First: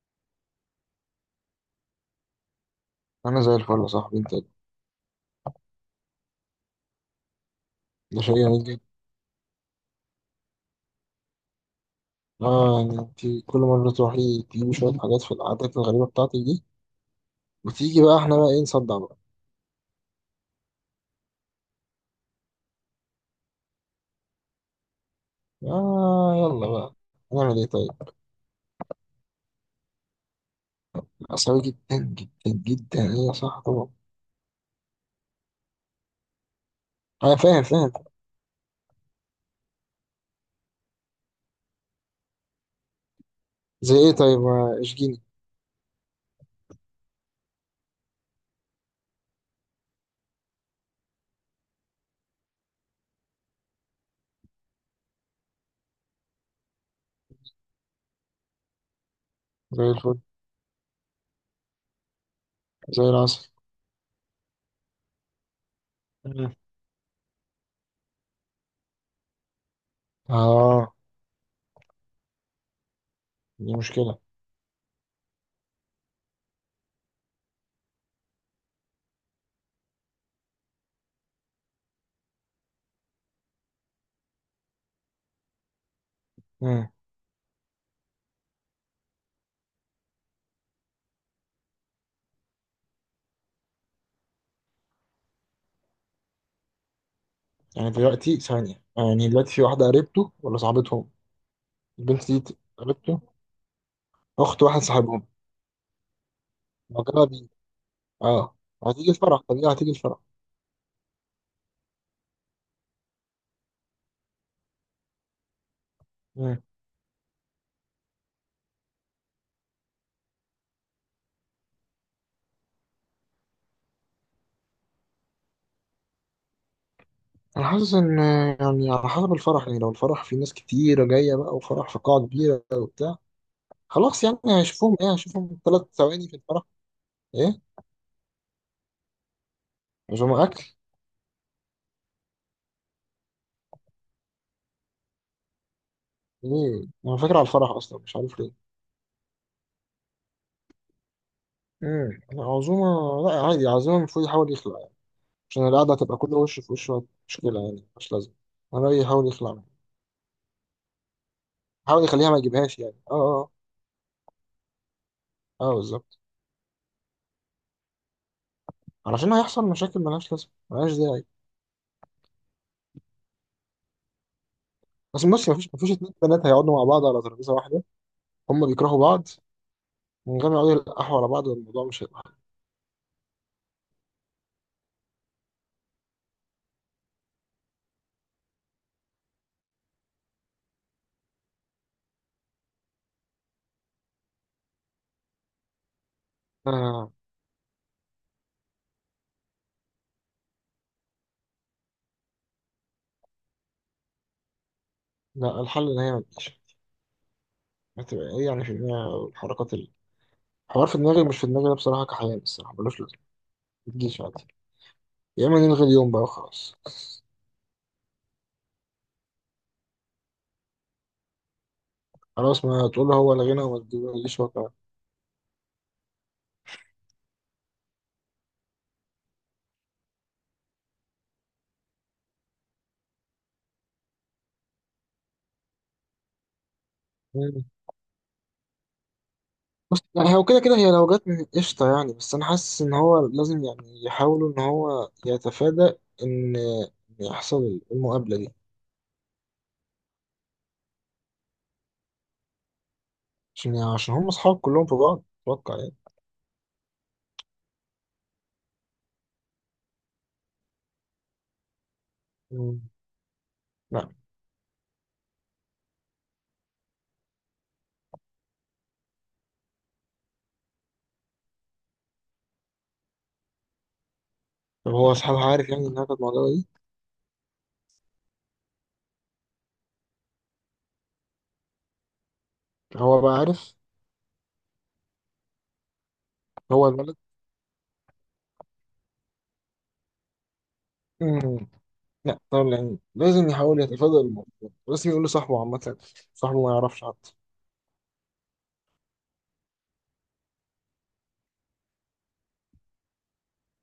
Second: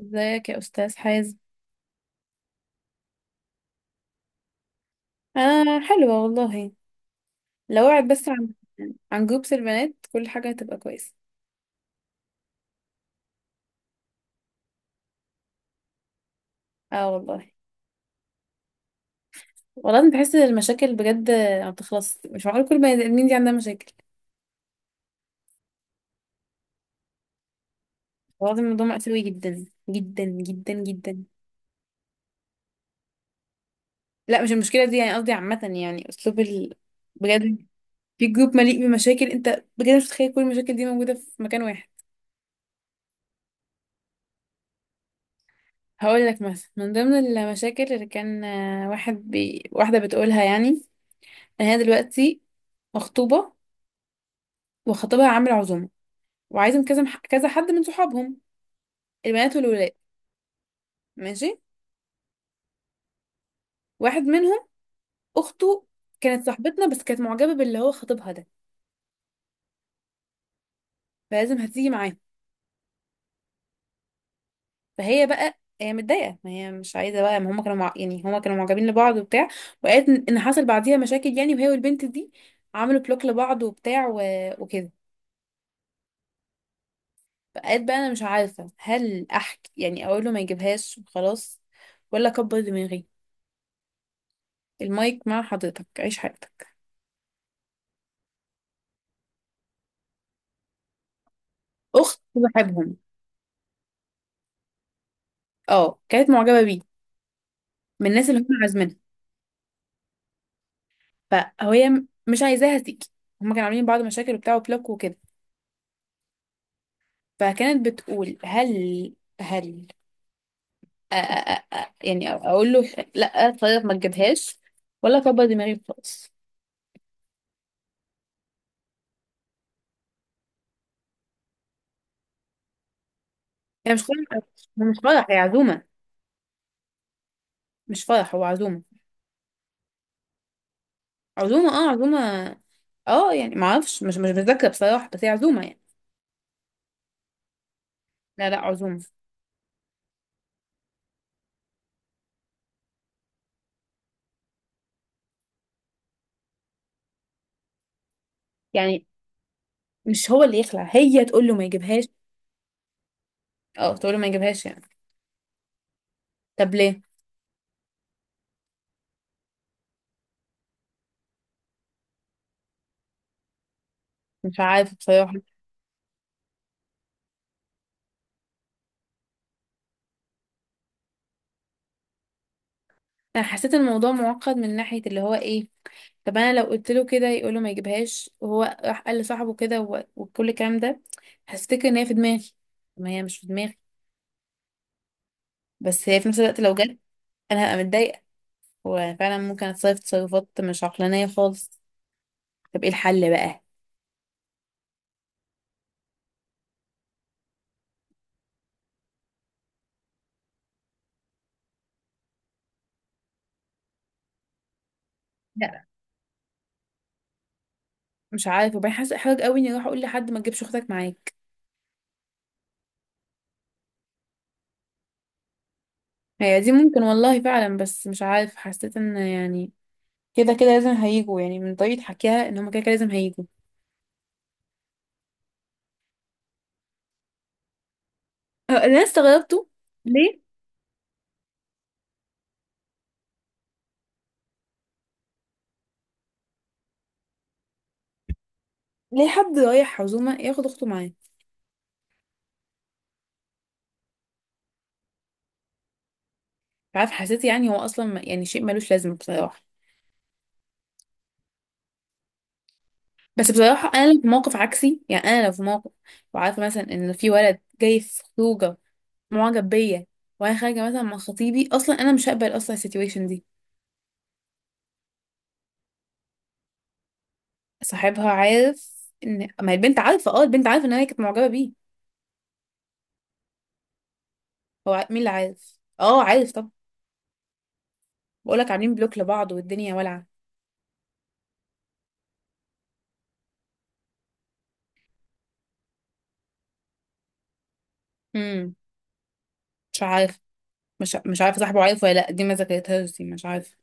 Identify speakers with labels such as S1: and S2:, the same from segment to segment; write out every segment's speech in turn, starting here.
S1: ازيك يا استاذ حازم.
S2: انا زي الفل يا صاحبي، انت.
S1: انا حلوه والله. لو وعد
S2: ده
S1: بس
S2: شيء
S1: عن
S2: جميل جدا.
S1: عن جروبس البنات كل حاجه هتبقى كويسه.
S2: اه يعني انت كل مره تروحي تجيبي شويه حاجات في العادات الغريبه بتاعتك دي،
S1: اه والله.
S2: وتيجي بقى احنا بقى ايه، نصدع بقى؟
S1: والله انا بحس ان المشاكل بجد ما بتخلص، مش معقول كل بني ادمين دي عندها مشاكل.
S2: اه، يلا بقى. نعمل ايه طيب؟
S1: والله الموضوع مأساوي جدا جدا جدا جدا.
S2: عصبي جدا جدا جدا. ايه يا صاحبي طبعا.
S1: لا مش المشكله دي، يعني قصدي عامه يعني اسلوب ال...
S2: انا فاهم
S1: بجد.
S2: فاهم.
S1: في جروب مليء بمشاكل، انت بجد مش متخيل كل المشاكل دي موجوده في مكان واحد.
S2: زي ايه طيب، ما اشجيني.
S1: هقول لك مثلا من ضمن المشاكل اللي كان واحد واحده بتقولها يعني. يعني انا دلوقتي مخطوبه، وخطيبها عامل عزومه، وعايزه كذا كذا حد من صحابهم، البنات
S2: زي
S1: والولاد.
S2: الفل.
S1: ماشي.
S2: زي العسل.
S1: واحد منهم اخته كانت
S2: مم.
S1: صاحبتنا، بس كانت معجبه باللي هو خطيبها ده.
S2: اه.
S1: فلازم هتيجي معاه.
S2: دي مشكله.
S1: فهي بقى هي متضايقه، ما هي مش عايزه بقى، ما هما يعني هما كانوا معجبين لبعض وبتاع. وقالت ان إن حصل بعديها مشاكل يعني، وهي والبنت دي عملوا بلوك لبعض وبتاع و... وكده.
S2: مم.
S1: فقالت بقى انا مش عارفه هل احكي يعني اقول له ما يجيبهاش وخلاص، ولا اكبر دماغي، المايك مع حضرتك عيش حياتك.
S2: يعني دلوقتي ثانيه، يعني دلوقتي في واحده قريبته ولا صاحبتهم؟
S1: اخت
S2: البنت دي
S1: صاحبهم.
S2: قريبته؟ اخت واحد صاحبهم؟
S1: اه كانت معجبه بيه،
S2: مجرد؟
S1: من الناس اللي هم
S2: اه.
S1: عازمينها.
S2: هتيجي الفرح طبيعي، هتيجي الفرح.
S1: فهي مش عايزاها تيجي. هم كانوا عاملين بعض مشاكل وبتاع وبلوك وكده.
S2: مم.
S1: فكانت بتقول هل، هل، أ أ أ أ يعني اقول له لا طيب ما تجيبهاش، ولا اكبر دماغي خالص.
S2: انا حاسس ان، يعني على حسب الفرح، يعني لو الفرح فيه ناس كتيرة جاية بقى وفرح في قاعة كبيرة وبتاع.
S1: هي مش
S2: خلاص
S1: فرح.
S2: يعني
S1: هو
S2: هشوفهم
S1: مش
S2: ايه،
S1: فرح، هي
S2: هشوفهم ثلاث
S1: عزومه.
S2: ثواني في الفرح. ايه.
S1: مش فرح، هو عزومه.
S2: عزومة اكل.
S1: عزومه، اه عزومه. اه يعني ما اعرفش، مش متذكره بصراحه، بس هي عزومه يعني.
S2: ايه، انا فاكر على الفرح اصلا، مش عارف
S1: لا
S2: ليه.
S1: لا عزومه
S2: عزومة. لا عادي، عزومة المفروض يحاول يخلع يعني. عشان القعدة هتبقى كل وش في وش. مشكلة يعني، مش لازم. انا رأيي
S1: يعني.
S2: يحاول يخلع منها.
S1: مش هو اللي يخلع، هي تقول له ما يجيبهاش.
S2: يحاول يخليها ما يجيبهاش يعني، اه اه.
S1: اه تقول له ما يجيبهاش يعني.
S2: اه بالظبط.
S1: طب ليه؟
S2: علشان هيحصل مشاكل ملهاش لازمة، ملهاش داعي.
S1: مش عارفه
S2: بس
S1: بصراحه.
S2: بص، مفيش 2 بنات هيقعدوا مع بعض على ترابيزه واحده. هما بيكرهوا بعض. من غير ما يقعدوا يلقحوا على بعض، الموضوع مش هيبقى حل.
S1: انا حسيت الموضوع معقد من ناحيه اللي هو ايه. طب انا لو قلت له كده يقول له ما يجيبهاش، وهو راح قال لصاحبه كده وكل الكلام ده، هفتكر ان هي في دماغي. طب ما هي مش في دماغي، بس هي في نفس الوقت لو جت
S2: آه.
S1: انا هبقى متضايقه، وفعلا ممكن اتصرف تصرفات مش عقلانيه خالص. طب ايه الحل بقى؟
S2: لا، الحل ان هي ما تجيش. هتبقى ايه يعني في دماغ الحركات الحوار؟ في دماغي مش في دماغي أنا بصراحه، كحيان الصراحه ملوش لازمه. ما تجيش عادي. يا اما نلغي
S1: لا
S2: اليوم بقى وخلاص.
S1: مش عارفه. وبعدين حاسه احراج قوي اني اروح اقول لحد ما تجيبش اختك معاك.
S2: خلاص، ما تقول له هو لغينا وما تجيش هو كمان.
S1: هي دي ممكن والله فعلا، بس مش عارف حسيت ان يعني كده كده لازم هيجوا، يعني من طريقة حكيها ان هما كده كده لازم هيجوا.
S2: مم.
S1: اللي انا استغربته
S2: بص يعني
S1: ليه.
S2: هو كده كده هي لو جت من قشطه يعني، بس انا حاسس ان هو لازم يعني يحاولوا ان هو يتفادى ان إن يحصل المقابله دي.
S1: ليه حد رايح عزومة ياخد اخته معاه؟ مش
S2: عشان يعني، عشان هم أصحاب كلهم في بعض أتوقع يعني.
S1: عارف حسيت يعني هو اصلا يعني شيء ملوش لازمة بصراحة.
S2: مم.
S1: بس بصراحة
S2: لا
S1: انا لو في موقف عكسي، يعني انا لو في موقف وعارفة مثلا ان في ولد جاي في خروجة معجب بيا وانا خارجة مثلا مع خطيبي، اصلا انا مش هقبل اصلا السيتويشن دي.
S2: طب، هو أصحابها عارف يعني إنها كانت معجبة بيه؟
S1: صاحبها عارف. ان ما هي البنت عارفة، اه البنت عارفة ان هي كانت معجبة بيه.
S2: هو بقى عارف؟
S1: هو مين اللي عارف، اه عارف طب.
S2: هو الولد.
S1: بقولك عاملين بلوك لبعض والدنيا
S2: مم. لا طبعا، يعني لازم يحاول يتفادى الموضوع، لازم يقول لصاحبه. عامة صاحبه ما يعرفش حتى.
S1: والعة. مش عارف، مش عارفه صاحبه عارف ولا لا، دي ما ذاكرتهاش، دي مش عارفه.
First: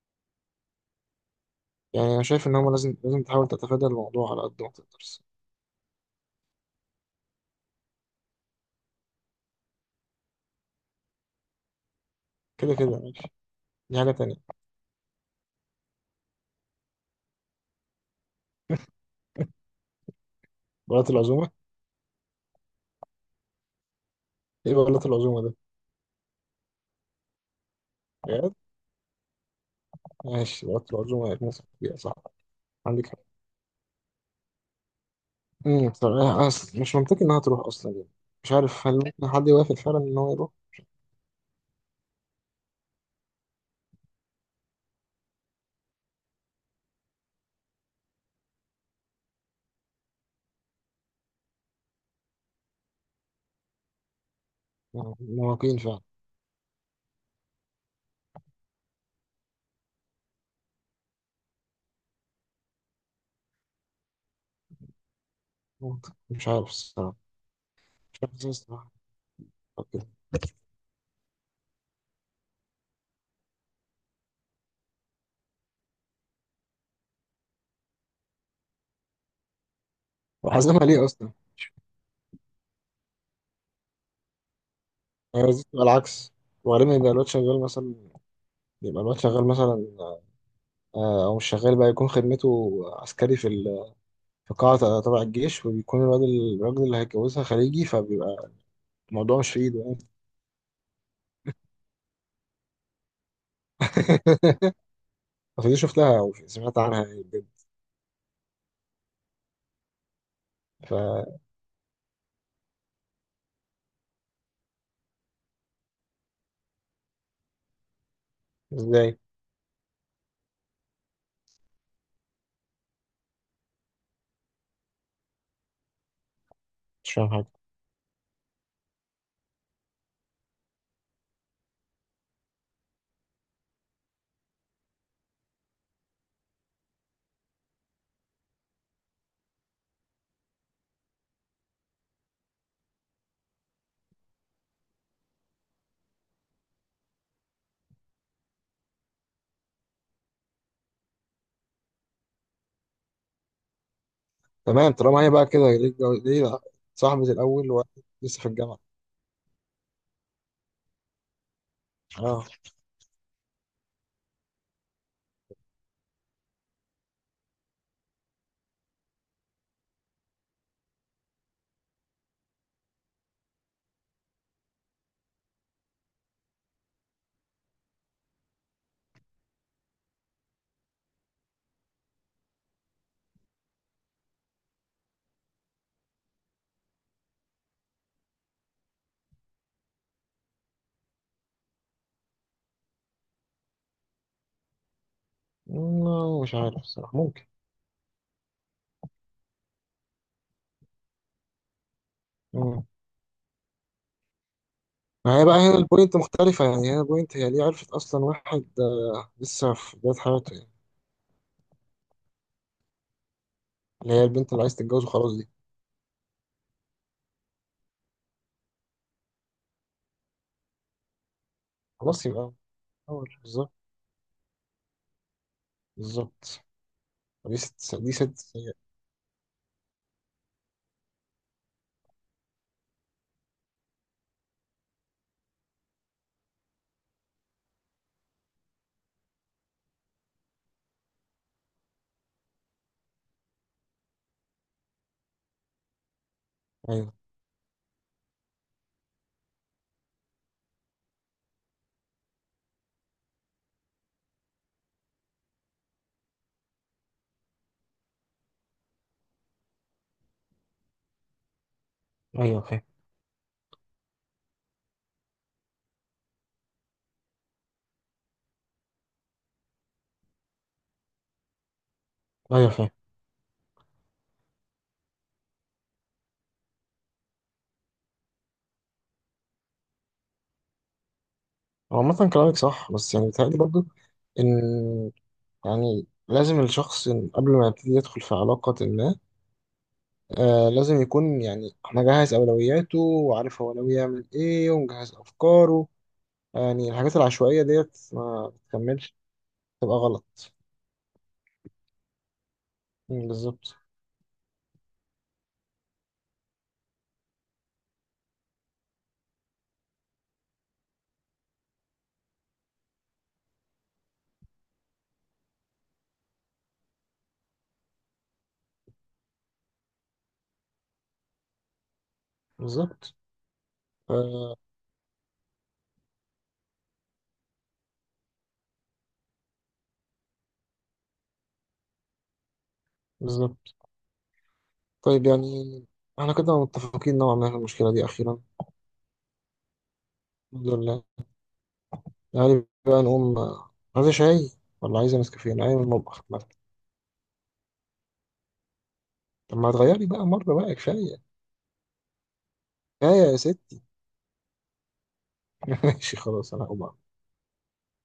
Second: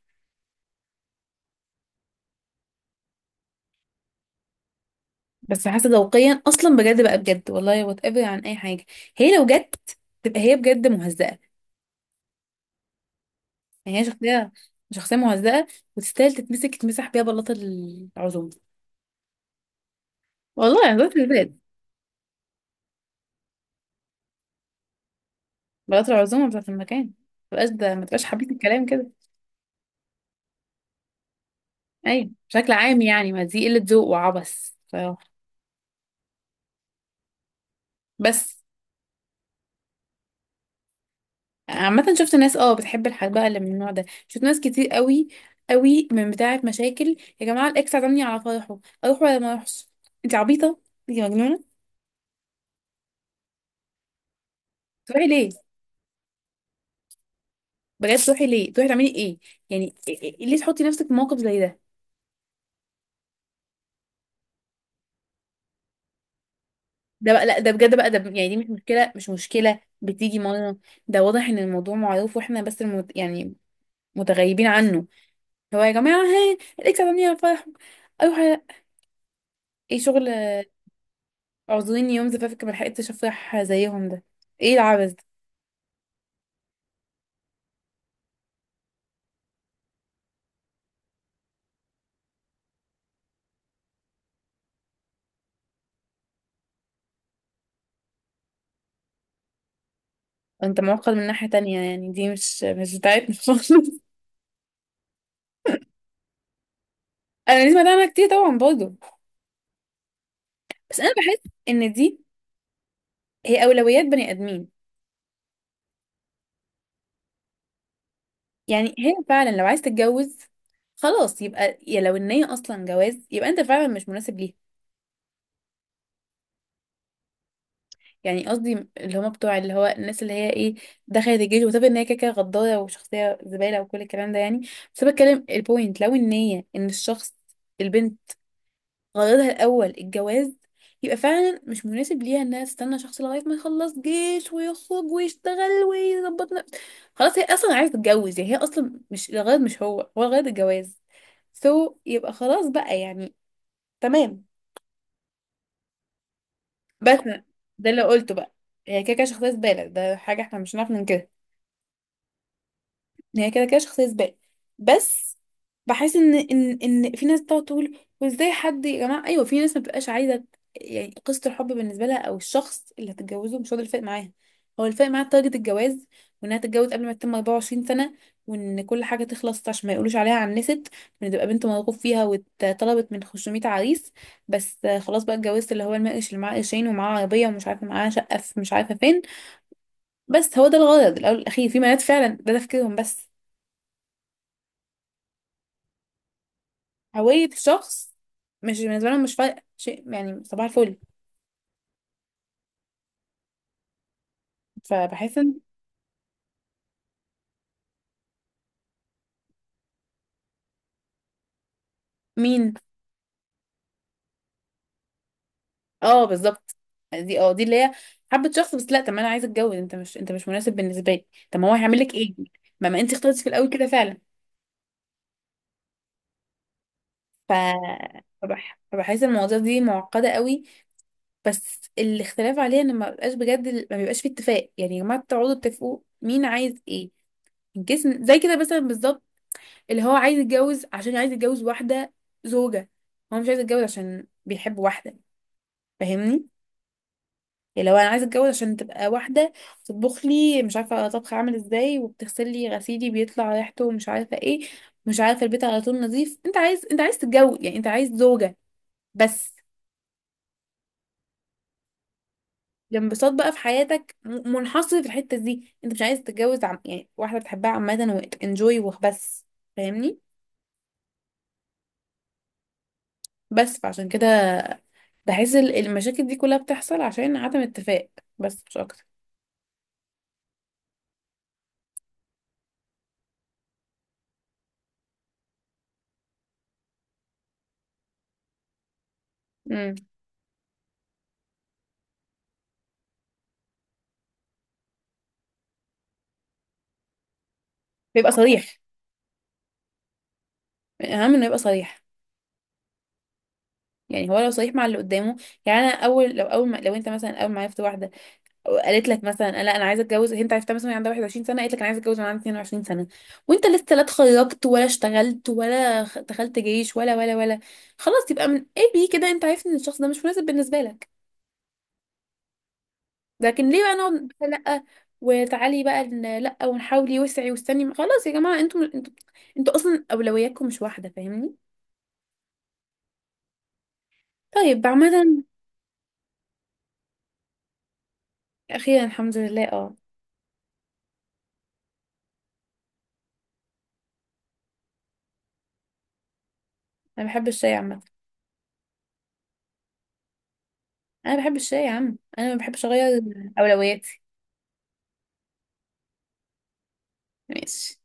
S2: يعني أنا شايف إن هما لازم، لازم تحاول تتفادى الموضوع على قد ما تقدر.
S1: بس حاسه ذوقيا اصلا بجد بقى، بجد والله وات ايفر عن اي حاجه، هي لو جت تبقى هي بجد مهزأه.
S2: كده كده ماشي. دي
S1: يعني هي
S2: حاجة تانية.
S1: شخصيه، شخصيه مهزأه. وتستاهل تتمسك تتمسح بيها بلاطه العزومه، والله يعني
S2: بلاط
S1: بلاطه
S2: العزومة.
S1: البيت.
S2: إيه بلاط العزومة ده؟
S1: بلاطه العزومه بتاعت المكان، ما تبقاش ده، ما تبقاش حبيت
S2: بجد؟
S1: الكلام كده.
S2: ماشي، بلاط العزومة هيتمسك بيها صح.
S1: ايوه بشكل عام
S2: عندك حق.
S1: يعني ما دي قله ذوق وعبث بصراحه.
S2: طب أنا أصل مش منطقي إنها تروح أصلا يعني. مش
S1: بس
S2: عارف هل ممكن حد يوافق فعلا إن هو يروح؟
S1: عامة شفت ناس اه بتحب الحاجات بقى اللي من النوع ده، شفت ناس كتير قوي قوي من بتاعة مشاكل يا جماعة، الإكس عزمني على فرحه، أروح ولا ما أروحش؟ أنت عبيطة، أنت مجنونة. تروحي ليه؟
S2: مواقين فعلا.
S1: بجد تروحي ليه؟ تروحي تعملي إيه؟ يعني إيه ليه تحطي نفسك في موقف زي ده؟
S2: ممكن. مش عارف الصراحة.
S1: ده بقى لا، ده بجد بقى،
S2: مش عارف
S1: يعني
S2: ازاي
S1: دي مش
S2: الصراحة.
S1: مشكلة، مش مشكلة
S2: طب كده.
S1: بتيجي مرة. ده واضح إن الموضوع معروف وإحنا بس يعني متغيبين عنه. هو يا جماعة ها الإكس عزمني على فرحه، أروح على- إيه شغل.
S2: وحاسبها ليه أصلا؟
S1: اعذريني يوم زفافك ملحقتش افرح زيهم ده. ايه العبث ده؟
S2: هي لازم تبقى العكس. وبعدين يبقى الواد شغال مثلا، يبقى الواد شغال مثلا. أو مش شغال بقى، يكون خدمته عسكري في قاعة تبع الجيش، وبيكون الواد الراجل اللي هيتجوزها خليجي، فبيبقى الموضوع مش في إيده يعني.
S1: انت معقد من ناحية تانية، يعني دي مش بتاعتنا خالص.
S2: فدي شفتها أو سمعت عنها يعني بجد.
S1: انا دي سمعت عنها كتير طبعا برضه، بس انا بحس ان دي هي اولويات بني ادمين. يعني هي
S2: فإزاي؟
S1: فعلا لو عايز تتجوز خلاص، يبقى يا لو ان هي اصلا جواز، يبقى انت فعلا مش مناسب ليها.
S2: مش فاهم حاجة.
S1: يعني قصدي اللي هما بتوع اللي هو الناس اللي هي ايه، دخلت الجيش، وتبقى ان هي كده كده غدارة وشخصية زبالة وكل الكلام ده يعني. بس أنا بتكلم البوينت لو ان هي ان الشخص، البنت، غرضها الأول الجواز، يبقى فعلا مش مناسب ليها انها تستنى شخص لغاية ما يخلص جيش ويخرج ويشتغل ويظبط نفسه. خلاص هي اصلا عايزة تتجوز، يعني هي اصلا مش الغرض، مش هو هو الغرض الجواز. سو يبقى خلاص بقى يعني، تمام.
S2: تمام. طالما هي بقى كده، ليه ليه
S1: بس
S2: صاحبة الأول
S1: ده اللي
S2: وواحد
S1: قلته
S2: لسه في
S1: بقى.
S2: الجامعة؟
S1: هي كده كده شخصية زبالة، ده حاجة احنا مش هنعرف ننكرها.
S2: اه.
S1: هي كده كده شخصية زبالة. بس بحس ان ان في ناس بتقعد تقول وازاي حد يا جماعة، ايوه في ناس ما بتبقاش عايزة يعني قصة الحب بالنسبة لها او الشخص اللي هتتجوزه مش هو ده الفرق معاها. هو الفرق معاها تارجت الجواز، وانها تتجوز قبل ما تتم 24 سنة، وان كل حاجة تخلص عشان ما يقولوش عليها عنست، وان تبقى بنت مرغوب فيها واتطلبت من 500 عريس. بس خلاص بقى اتجوزت اللي هو المقرش اللي معاه قرشين ومعاه عربية ومش عارفة معاه شقة في مش عارفة فين. بس هو ده الغرض الأول والأخير، في بنات فعلا ده تفكيرهم بس.
S2: مش عارف الصراحة،
S1: هوية
S2: ممكن.
S1: الشخص مش بالنسبة لهم، مش فارقة شيء يعني، صباح الفل.
S2: مم.
S1: فبحس
S2: ما هي بقى
S1: ان
S2: هنا البوينت مختلفة، يعني هنا البوينت هي ليه عرفت أصلا واحد لسه في بداية حياته يعني.
S1: مين.
S2: اللي هي البنت اللي عايز تتجوزه خلاص دي.
S1: اه بالظبط. دي اه دي اللي هي حبة شخص، بس لا طب ما انا عايزة اتجوز، انت مش مناسب بالنسبة لي. طب ما هو هيعمل لك
S2: خلاص
S1: ايه؟
S2: يبقى.
S1: ما انت
S2: أول
S1: اخترتي في الاول
S2: بالظبط،
S1: كده فعلا.
S2: بالظبط.
S1: ف
S2: دي ست سيئة
S1: فبحس المواضيع دي معقدة قوي. بس الاختلاف عليها ان ما بيبقاش بجد، ما بيبقاش في اتفاق، يعني يا جماعة تقعدوا تتفقوا مين عايز ايه. الجسم زي كده مثلا بالظبط. اللي هو عايز يتجوز عشان عايز يتجوز واحدة، زوجة. هو مش عايز يتجوز عشان بيحب واحدة. فاهمني؟
S2: أيوه.
S1: اللي هو انا عايز اتجوز عشان تبقى واحدة تطبخ لي مش عارفة طبخ عامل ازاي، وبتغسل لي غسيلي بيطلع ريحته مش عارفة ايه، مش عارفة البيت على طول نظيف. انت عايز، انت عايز تتجوز يعني، انت عايز زوجة بس.
S2: أيوه فاهم.
S1: الانبساط بقى في حياتك منحصر في الحتة دي، انت مش عايز تتجوز يعني واحدة بتحبها عامة وانجوي وبس. فاهمني؟
S2: أيوه فاهم.
S1: بس فعشان كده بحس المشاكل دي كلها بتحصل عشان عدم اتفاق، بس مش اكتر.
S2: هو عامة كلامك صح، بس يعني بيتهيألي برضه إن، يعني لازم الشخص إن قبل ما يبتدي يدخل في علاقة ما،
S1: امم،
S2: لازم يكون يعني مجهز أولوياته وعارف هو ناوي يعمل إيه ومجهز أفكاره. يعني الحاجات العشوائية ديت
S1: بيبقى
S2: ما
S1: صريح،
S2: بتكملش، تبقى غلط.
S1: اهم انه يبقى صريح.
S2: بالظبط.
S1: يعني هو لو صريح مع اللي قدامه، يعني انا اول لو اول ما، لو انت مثلا اول ما عرفت واحده قالت لك مثلا لا انا عايزه اتجوز، انت عرفتها مثلا وهي عندها 21 سنه، قالت لك انا عايزه اتجوز وانا عندي 22 سنه، وانت لسه لا اتخرجت ولا اشتغلت ولا دخلت جيش ولا ولا ولا، خلاص يبقى من اي بي كده انت عارف ان الشخص ده مش مناسب بالنسبه لك.
S2: بالظبط.
S1: لكن ليه بقى نقعد بقى
S2: آه
S1: لا، وتعالي بقى لا ونحاولي وسعي واستني، خلاص يا جماعه انتوا، انتوا اصلا اولوياتكم مش واحده. فاهمني؟
S2: بالظبط.
S1: طيب عامه.
S2: طيب يعني احنا كده متفقين نوعا ما في المشكلة دي أخيرا.
S1: اخيرا الحمد لله اه.
S2: الحمد لله. يعني بقى نقوم. عايزة شاي ولا عايزة نسكافيه؟ أنا عايز المطبخ مثلا.
S1: انا بحب الشاي عامه.
S2: طب ما تغيري بقى مرة بقى، كفاية.
S1: انا بحب الشاي يا عم، انا ما بحبش اغير
S2: كفاية يا ستي.
S1: اولوياتي.
S2: ماشي خلاص، أنا هقوم أعمل.
S1: ماشي.